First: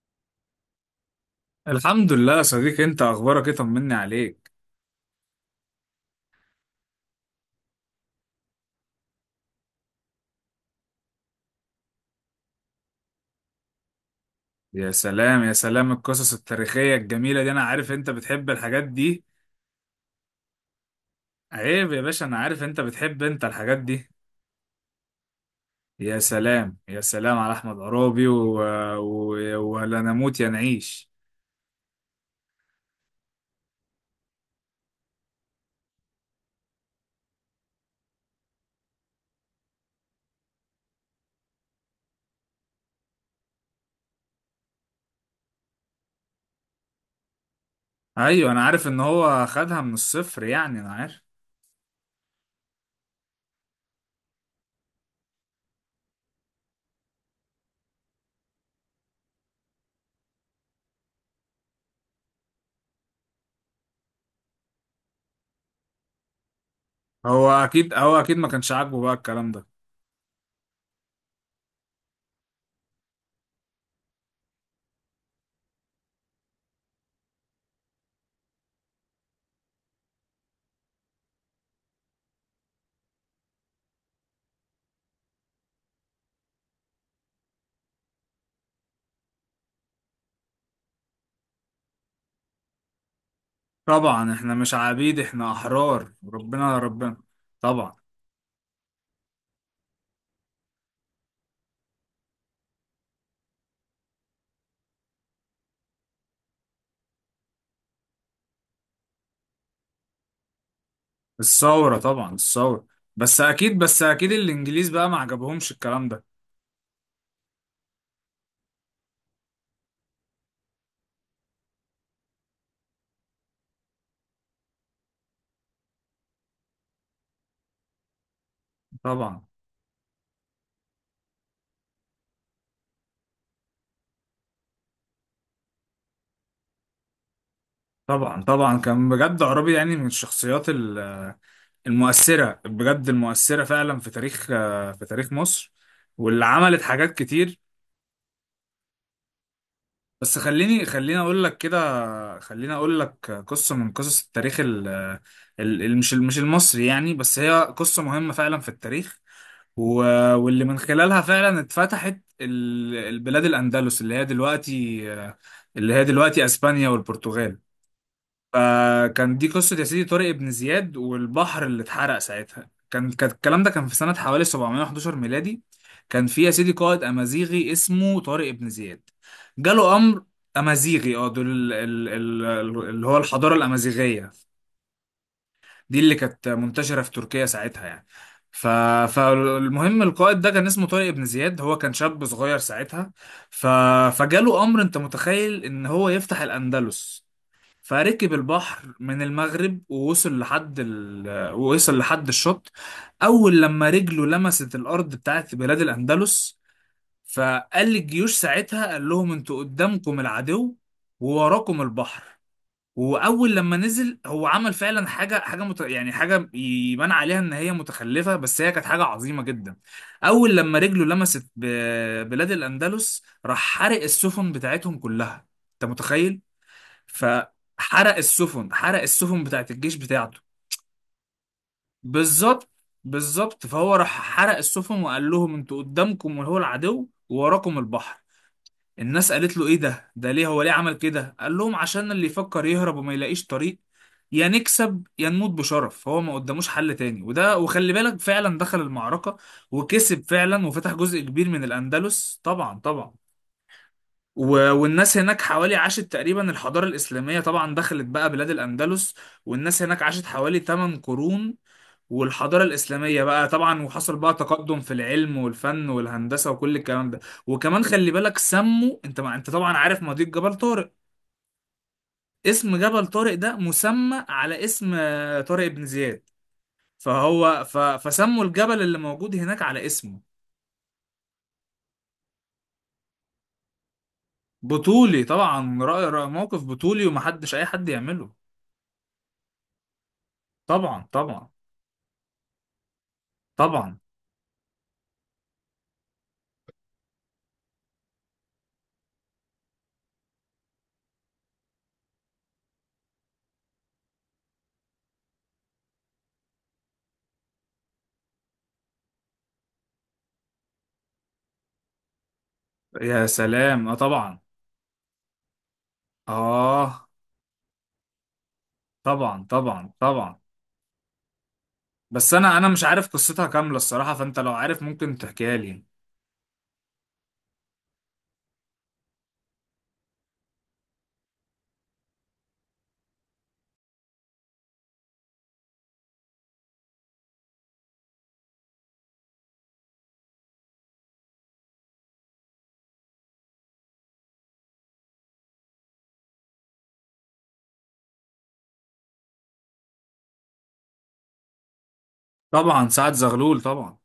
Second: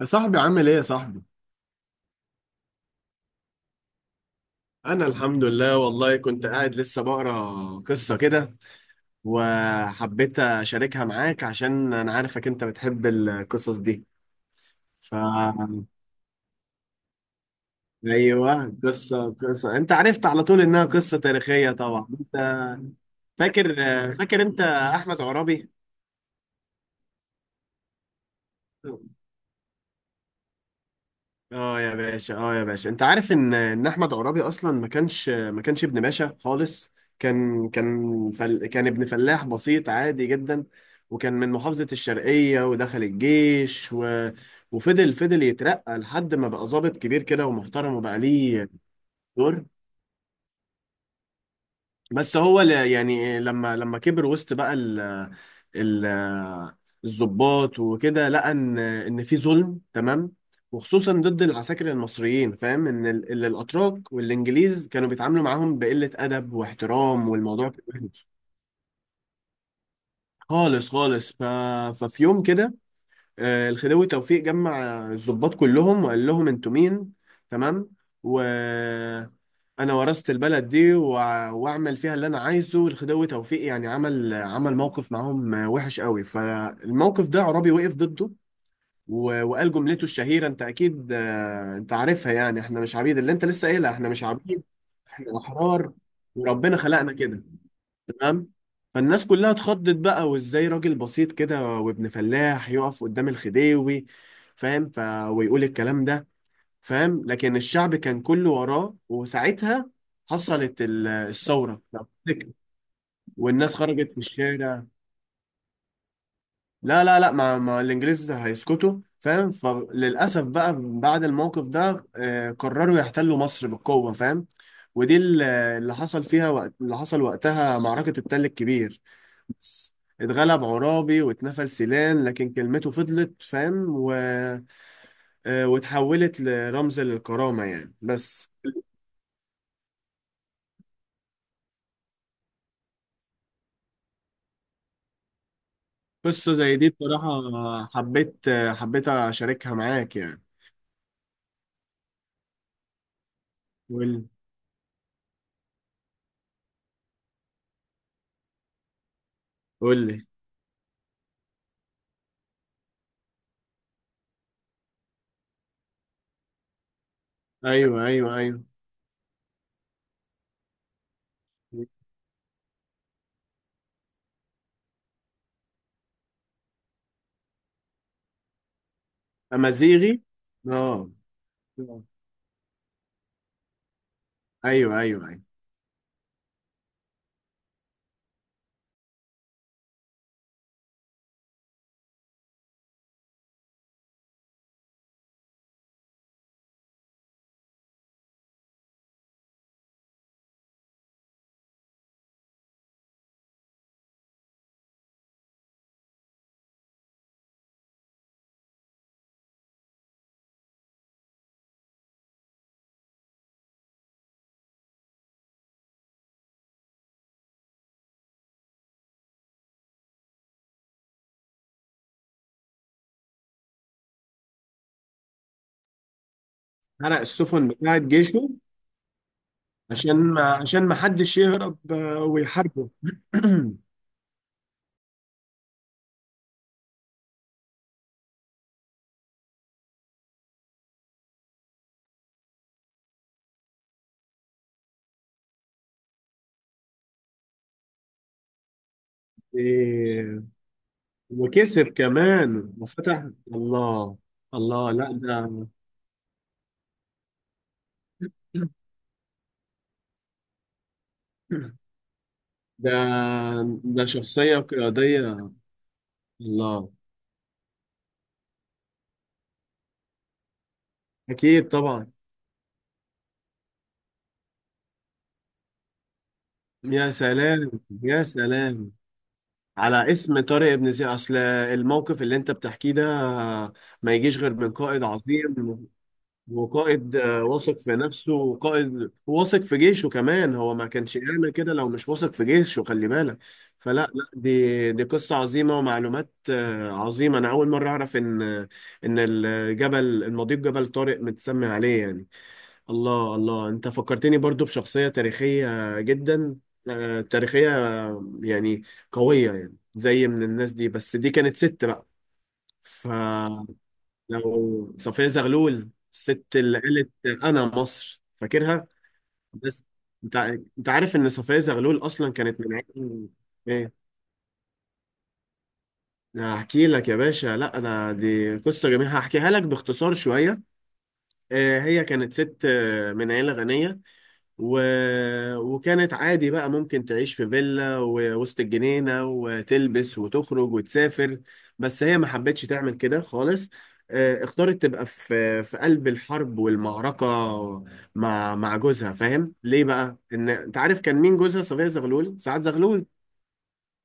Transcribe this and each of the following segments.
يا صاحبي عامل ايه يا صاحبي؟ الحمد لله يا صديقي، انت اخبارك ايه؟ طمني عليك. أنا الحمد لله، والله كنت قاعد لسه بقرا قصة كده، وحبيت أشاركها معاك عشان أنا عارفك أنت بتحب القصص دي. يا ف سلام يا سلام، القصص التاريخية الجميلة دي انا عارف انت بتحب أيوه، الحاجات دي. قصة. أنت عرفت على طول إنها قصة تاريخية عيب يا طبعا. باشا، انا عارف أنت انت بتحب انت فاكر الحاجات دي. فاكر أحمد عرابي؟ يا سلام يا سلام على احمد عرابي و... ولا نموت يا نعيش. اه يا باشا، اه يا باشا، انت عارف ان احمد عرابي اصلا ما كانش ابن باشا خالص. كان ابن فلاح بسيط عادي جدا، وكان من محافظة الشرقية، ودخل الجيش، وفضل يترقى لحد ما بقى ضابط كبير كده ومحترم، وبقى ايوه، انا ليه عارف ان هو دور. خدها من الصفر، يعني انا عارف. بس هو لما كبر وسط بقى ال الضباط وكده، لقى ان في ظلم، تمام، وخصوصا ضد العساكر المصريين، فاهم، ان الاتراك والانجليز كانوا بيتعاملوا معاهم بقلة ادب واحترام، هو والموضوع كان اكيد هو وحش. اكيد ما كانش عاجبه بقى الكلام ده. خالص خالص. ففي يوم كده، الخديوي توفيق جمع الضباط كلهم، وقال لهم انتوا مين؟ تمام. و انا ورثت البلد دي، واعمل فيها اللي انا عايزه. الخديوي توفيق يعني عمل عمل موقف معاهم وحش قوي. فالموقف ده عرابي وقف ضده، وقال جملته الشهيرة. انت اكيد انت عارفها يعني، احنا مش عبيد، اللي انت لسه قايلها، احنا مش طبعا احنا عبيد، مش عبيد، احنا احنا احرار احرار، وربنا ربنا خلقنا ربنا. كده، طبعا تمام. فالناس كلها اتخضت بقى، وازاي راجل بسيط كده وابن فلاح يقف قدام الخديوي، فاهم، ويقول الكلام ده، فاهم. لكن الشعب كان كله وراه، وساعتها حصلت الثورة الثورة، لو طبعا تفتكر. الثورة. بس والناس أكيد، بس خرجت في أكيد الشارع. الإنجليز بقى ما عجبهمش الكلام ده. لا لا لا، ما الانجليز هيسكتوا، فاهم. فللأسف بقى بعد الموقف ده قرروا يحتلوا مصر بالقوة، فاهم. ودي اللي حصل وقتها معركة التل الكبير. طبعا، اتغلب عرابي واتنفل سيلان، لكن كلمته فضلت، فاهم، و... آه، واتحولت لرمز للكرامة يعني. طبعا، بس طبعا. كان بجد عرابي، يعني من الشخصيات المؤثرة، بجد المؤثرة فعلا في تاريخ، في تاريخ مصر، واللي قصة زي عملت دي حاجات بصراحة، كتير. حبيت حبيت أشاركها معاك بس يعني. خليني خليني أقول لك كده خليني أقول لك قصة من قصص قول، التاريخ مش المصري، يعني بس هي قصة مهمة فعلا في التاريخ، و... قول لي. واللي من خلالها فعلا اتفتحت البلاد الأندلس اللي هي دلوقتي أسبانيا والبرتغال. أيوه أيوه أيوه. فكان دي قصة يا سيدي طارق بن زياد والبحر اللي اتحرق ساعتها. كان الكلام ده كان في سنة حوالي 711 ميلادي. كان في يا سيدي قائد أمازيغي اسمه طارق بن زياد. جاله أمازيغي. أمر. آه. أمازيغي، اه، دول اللي هو الحضارة الأمازيغية أيوه أيوه أيوه. دي، اللي كانت منتشرة في تركيا ساعتها يعني. ف... فالمهم القائد ده كان اسمه طارق بن زياد، هو كان شاب صغير ساعتها. ف... فجاله أمر أنت متخيل إن هو يفتح الأندلس. فركب البحر من المغرب ووصل لحد ووصل لحد الشط. أول لما رجله لمست الأرض بتاعت بلاد الأندلس، فقال للجيوش ساعتها، قال لهم أنتوا قدامكم العدو ووراكم البحر. واول لما نزل، هو عمل فعلا يعني حاجه يبان عليها ان هي متخلفه، بس هي كانت حاجه عظيمه جدا. اول لما رجله لمست بلاد الاندلس، راح حرق السفن بتاعتهم كلها. انت متخيل؟ حرق السفن بتاعت فحرق جيشه. السفن حرق السفن بتاعت الجيش عشان بتاعته. ما عشان ما حدش يهرب بالظبط، ويحاربه. بالظبط. فهو راح حرق السفن وقال لهم انتوا قدامكم وهو العدو ووراكم البحر. الناس قالت له ايه ده ده ليه هو ليه عمل كده؟ قال لهم عشان اللي يفكر يهرب وما يلاقيش طريق، يا نكسب يا نموت بشرف. هو ما قداموش حل تاني. وده وخلي بالك، فعلا دخل المعركة وكسب إيه، فعلا وفتح جزء كبير من وكسب الأندلس. كمان طبعا طبعا. وفتح. الله. الله، لا والناس هناك ده حوالي عاشت تقريبا، الحضارة الإسلامية طبعا دخلت بقى بلاد الأندلس، والناس هناك عاشت حوالي 8 قرون، والحضارة ده الإسلامية بقى طبعا، ده وحصل بقى شخصية تقدم في العلم قيادية. والفن والهندسة وكل الله. الكلام ده. وكمان خلي بالك سموا، انت ما انت طبعا عارف مضيق جبل طارق. أكيد طبعا. اسم جبل طارق ده مسمى على اسم طارق بن زياد. يا فهو سلام. يا فسموا الجبل سلام، اللي موجود هناك على على اسمه. اسم طارق بن زياد. أصل الموقف اللي أنت بتحكيه ده ما يجيش غير من قائد بطولي طبعا، عظيم. رأي موقف هو بطولي قائد ومحدش أي واثق حد في يعمله. نفسه، وقائد واثق في جيشه كمان. هو ما طبعا، كانش يعمل طبعا، كده لو مش واثق في جيشه، خلي بالك. فلا طبعا. لا دي دي قصة عظيمة، ومعلومات عظيمة. أنا أول مرة أعرف إن الجبل، المضيق جبل طارق، متسمي عليه يعني. الله الله، أنت فكرتني برضو بشخصية تاريخية جدا، تاريخية، يعني قوية يعني، زي من الناس دي، بس دي كانت ست بقى. ف يا سلام اه طبعا. لو صفية زغلول، الست اللي اه قالت انا مصر، فاكرها. طبعا. بس طبعا انت طبعا. انت عارف ان صفية زغلول اصلا بس انا كانت انا من مش عارف عيلة؟ قصتها كامله ايه، الصراحه، فانت لو عارف ممكن تحكيها لي. هحكي لك يا باشا. لا انا دي قصة جميلة، هحكيها لك باختصار شوية. هي كانت ست من عيلة غنية، و... وكانت عادي بقى ممكن تعيش في فيلا ووسط الجنينة، وتلبس وتخرج وتسافر. بس هي ما حبتش تعمل كده خالص. اختارت تبقى في قلب الحرب والمعركة مع جوزها، فاهم. ليه بقى؟ ان انت عارف كان مين جوزها؟ صفية زغلول سعد طبعا زغلول. سعد زغلول طبعا.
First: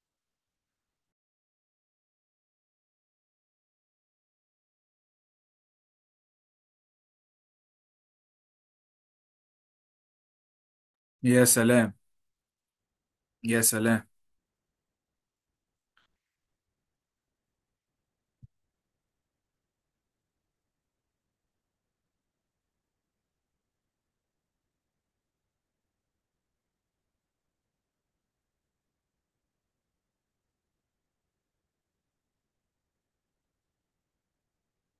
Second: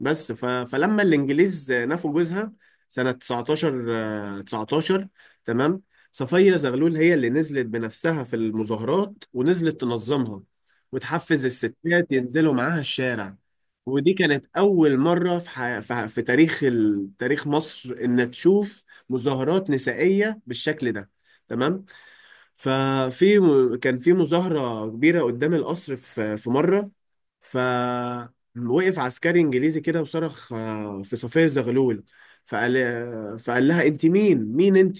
بس فلما الانجليز نفوا جوزها سنة 19، 19، تمام. صفية زغلول هي اللي نزلت بنفسها في المظاهرات، ونزلت تنظمها، يا وتحفز سلام، الستات ينزلوا معاها الشارع. يا سلام. ودي كانت أول مرة في تاريخ، تاريخ مصر، إن تشوف مظاهرات نسائية بالشكل ده، تمام. ففي كان في مظاهرة كبيرة قدام القصر في مرة. ف وقف عسكري انجليزي كده، وصرخ في صفية زغلول. فقال لها انت مين؟ مين انت؟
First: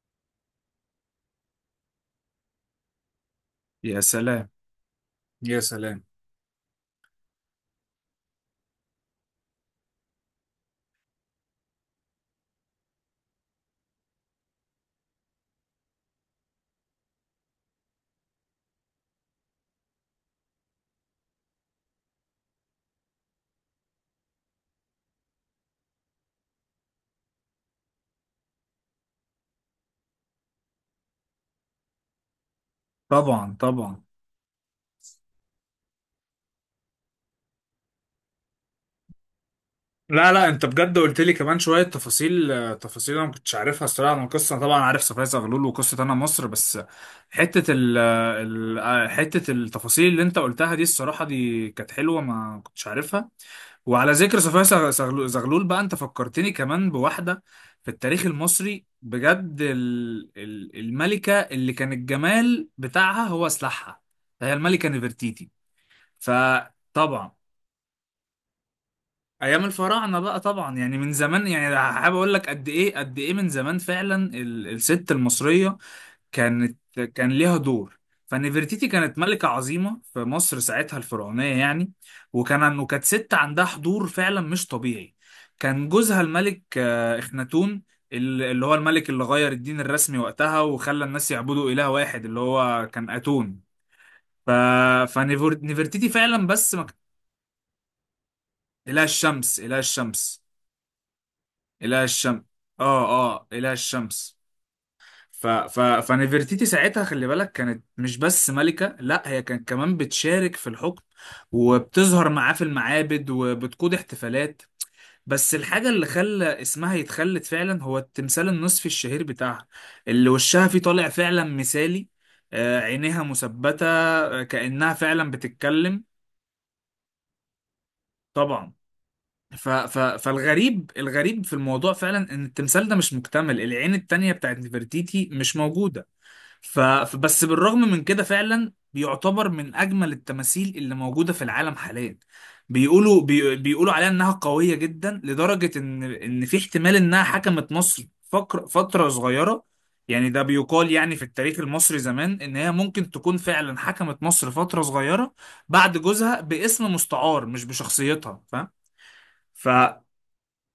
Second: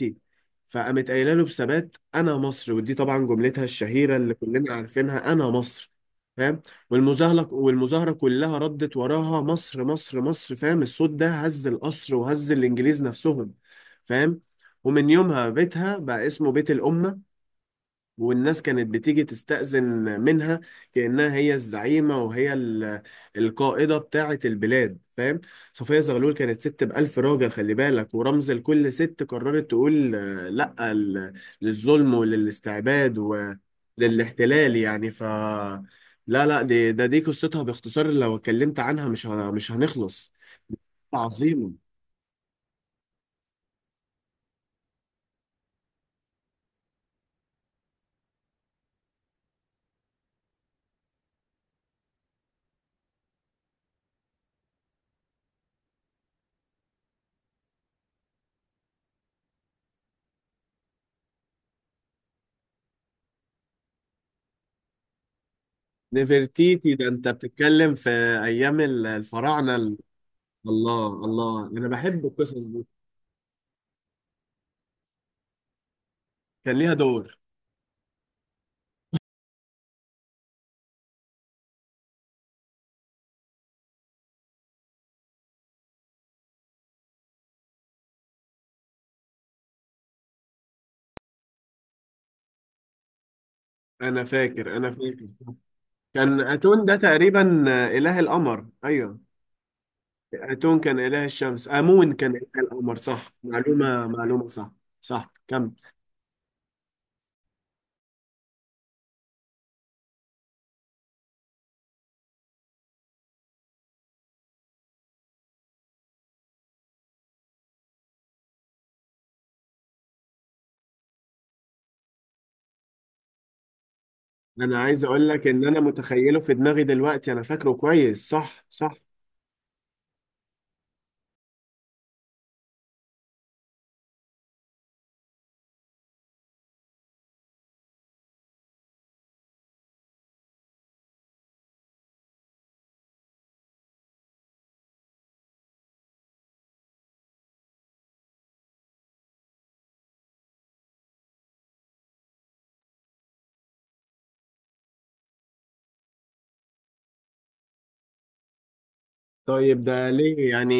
فقامت قايله له بثبات، انا مصر. ودي طبعا جملتها يا الشهيره اللي سلام، كلنا عارفينها، انا يا مصر، سلام. فاهم. والمظاهره كلها ردت وراها، مصر مصر مصر، فاهم. الصوت ده هز القصر وهز الانجليز نفسهم، فاهم. ومن يومها بيتها بقى اسمه بيت الأمة، والناس كانت بتيجي تستأذن منها، كأنها هي الزعيمة وهي القائدة بتاعة البلاد، فاهم. صفية زغلول كانت ست بألف راجل، خلي بالك، ورمز لكل ست قررت تقول لأ للظلم وللاستعباد طبعا طبعا. وللاحتلال يعني. لا لا، دي قصتها باختصار. لو اتكلمت عنها مش مش لا هنخلص. لا، انت بجد قلت لي كمان عظيمة. شويه تفاصيل، تفاصيل انا ما كنتش عارفها الصراحه. انا القصه طبعا عارف، صفايا زغلول وقصه انا مصر، بس حته حته التفاصيل اللي انت قلتها دي الصراحه دي كانت حلوه، ما كنتش عارفها. وعلى ذكر صفية زغلول بقى، انت فكرتني كمان بواحدة في التاريخ المصري، بجد الملكة اللي كان الجمال بتاعها هو سلاحها، هي الملكة نفرتيتي. نفرتيتي؟ ده انت فطبعا، بتتكلم في ايام ايام الفراعنة، الفراعنة بقى طبعا، يعني الله من زمان، الله، يعني انا حابب بحب اقول لك القصص قد دي. ايه قد ايه من زمان فعلا الست المصرية كان كانت، ليها كان دور. ليها دور. فنفرتيتي كانت ملكة عظيمة في مصر ساعتها الفرعونية يعني. وكانت ست عندها حضور فعلا مش طبيعي. كان جوزها الملك اخناتون، اللي هو الملك اللي غير الدين الرسمي وقتها وخلى الناس يعبدوا إله واحد اللي هو كان أتون. انا ف... فاكر، انا فاكر. فنفرتيتي كان فعلا بس ما اتون كان- ده تقريبا اله القمر، إله ايوه. الشمس، إله الشمس. اتون كان اله الشمس، إله امون كان الشمس، اله القمر، آه. صح. آه إله معلومه الشمس. معلومه صح. صح كم. فنفرتيتي ساعتها خلي بالك كانت مش بس ملكة، لا هي كانت كمان بتشارك في الحكم وبتظهر معاه في المعابد وبتقود احتفالات. بس الحاجة اللي خلى اسمها يتخلد فعلا هو التمثال النصفي الشهير بتاعها، اللي وشها فيه طالع فعلا مثالي، عينيها مثبتة، انا كأنها عايز اقول فعلا لك ان انا بتتكلم. متخيله في دماغي دلوقتي، انا فاكره كويس، صح طبعا. صح. فالغريب في الموضوع فعلا ان التمثال ده مش مكتمل، العين التانية بتاعت نفرتيتي مش موجودة. فبس بالرغم من كده فعلا بيعتبر من اجمل التماثيل اللي موجوده في العالم حاليا. بيقولوا عليها انها قويه جدا لدرجه ان في احتمال انها حكمت مصر فتره صغيره. يعني ده بيقال، يعني في التاريخ المصري زمان ان هي ممكن تكون فعلا حكمت مصر فتره صغيره بعد جوزها، باسم مستعار مش بشخصيتها، فاهم؟ ف... طيب، ده ليه يعني؟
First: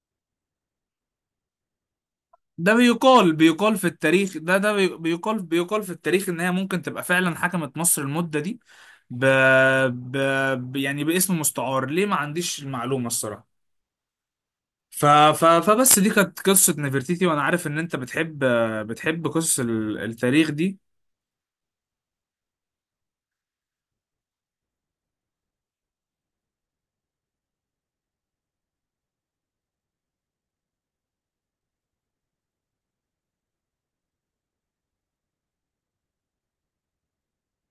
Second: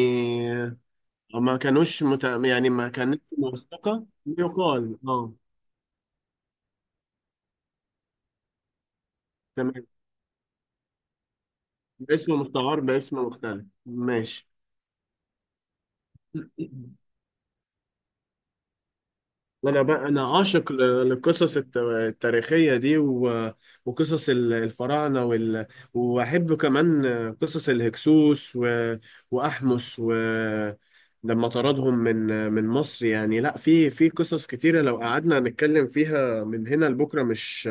ما كانوش مت... يعني ده ما كانتش بيقال في موثقه، التاريخ، ده ده يقال، بي- اه. بيقال بيقال في التاريخ ان هي ممكن تبقى فعلا حكمت مصر المدة دي. ب... تمام. ب... يعني باسم مستعار، ليه؟ ما باسم عنديش مستعار، المعلومة باسم الصراحة. مختلف، ماشي. فبس دي كانت قصة نفرتيتي. وانا عارف ان انت بتحب قصص انا بقى، انا التاريخ عاشق دي. للقصص التاريخيه دي، وقصص الفراعنه، واحب كمان قصص الهكسوس، واحمس، لما طردهم من مصر يعني. لا، في قصص كتيره، لو قعدنا نتكلم فيها من هنا لبكره مش،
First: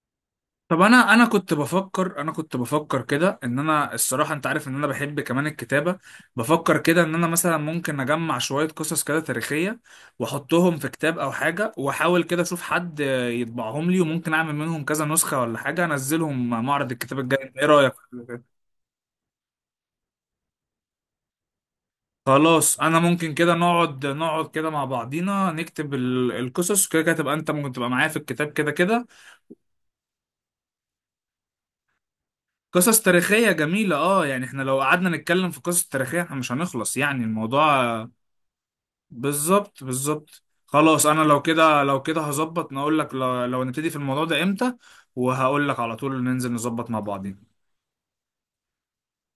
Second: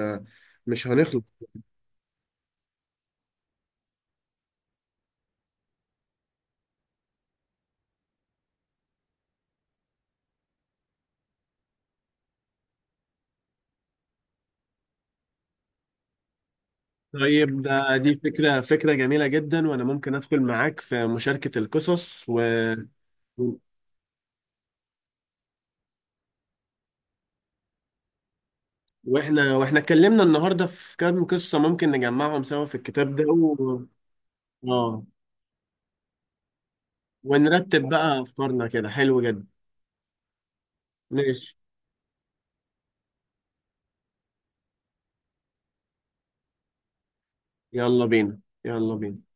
طب مش انا هنخلص. كنت بفكر، انا كنت بفكر كده ان انا الصراحه، انت عارف ان انا بحب كمان الكتابه، بفكر كده ان انا مثلا ممكن اجمع شويه قصص كده تاريخيه واحطهم في كتاب او حاجه، واحاول كده اشوف حد يطبعهم لي، وممكن اعمل منهم كذا نسخه ولا حاجه، انزلهم معرض الكتاب الجاي. طيب، ايه رايك ده في دي كده؟ فكره، فكره جميله جدا، وانا ممكن ادخل معاك في مشاركه القصص. خلاص انا ممكن كده نقعد كده مع بعضينا نكتب القصص، وكده تبقى انت ممكن تبقى معايا في الكتاب كده كده. واحنا اتكلمنا النهارده في كام قصة ممكن نجمعهم سوا في قصص الكتاب ده، تاريخية جميلة اه، يعني احنا لو اه، قعدنا نتكلم في قصص تاريخية احنا مش هنخلص يعني الموضوع ونرتب بقى افكارنا كده، حلو جدا. بالظبط، بالظبط. خلاص انا لو ماشي. كده، لو كده هظبط نقول لك لو نبتدي في الموضوع ده امتى، وهقول لك على طول ننزل نظبط مع بعضين. يلا بينا، يلا بينا.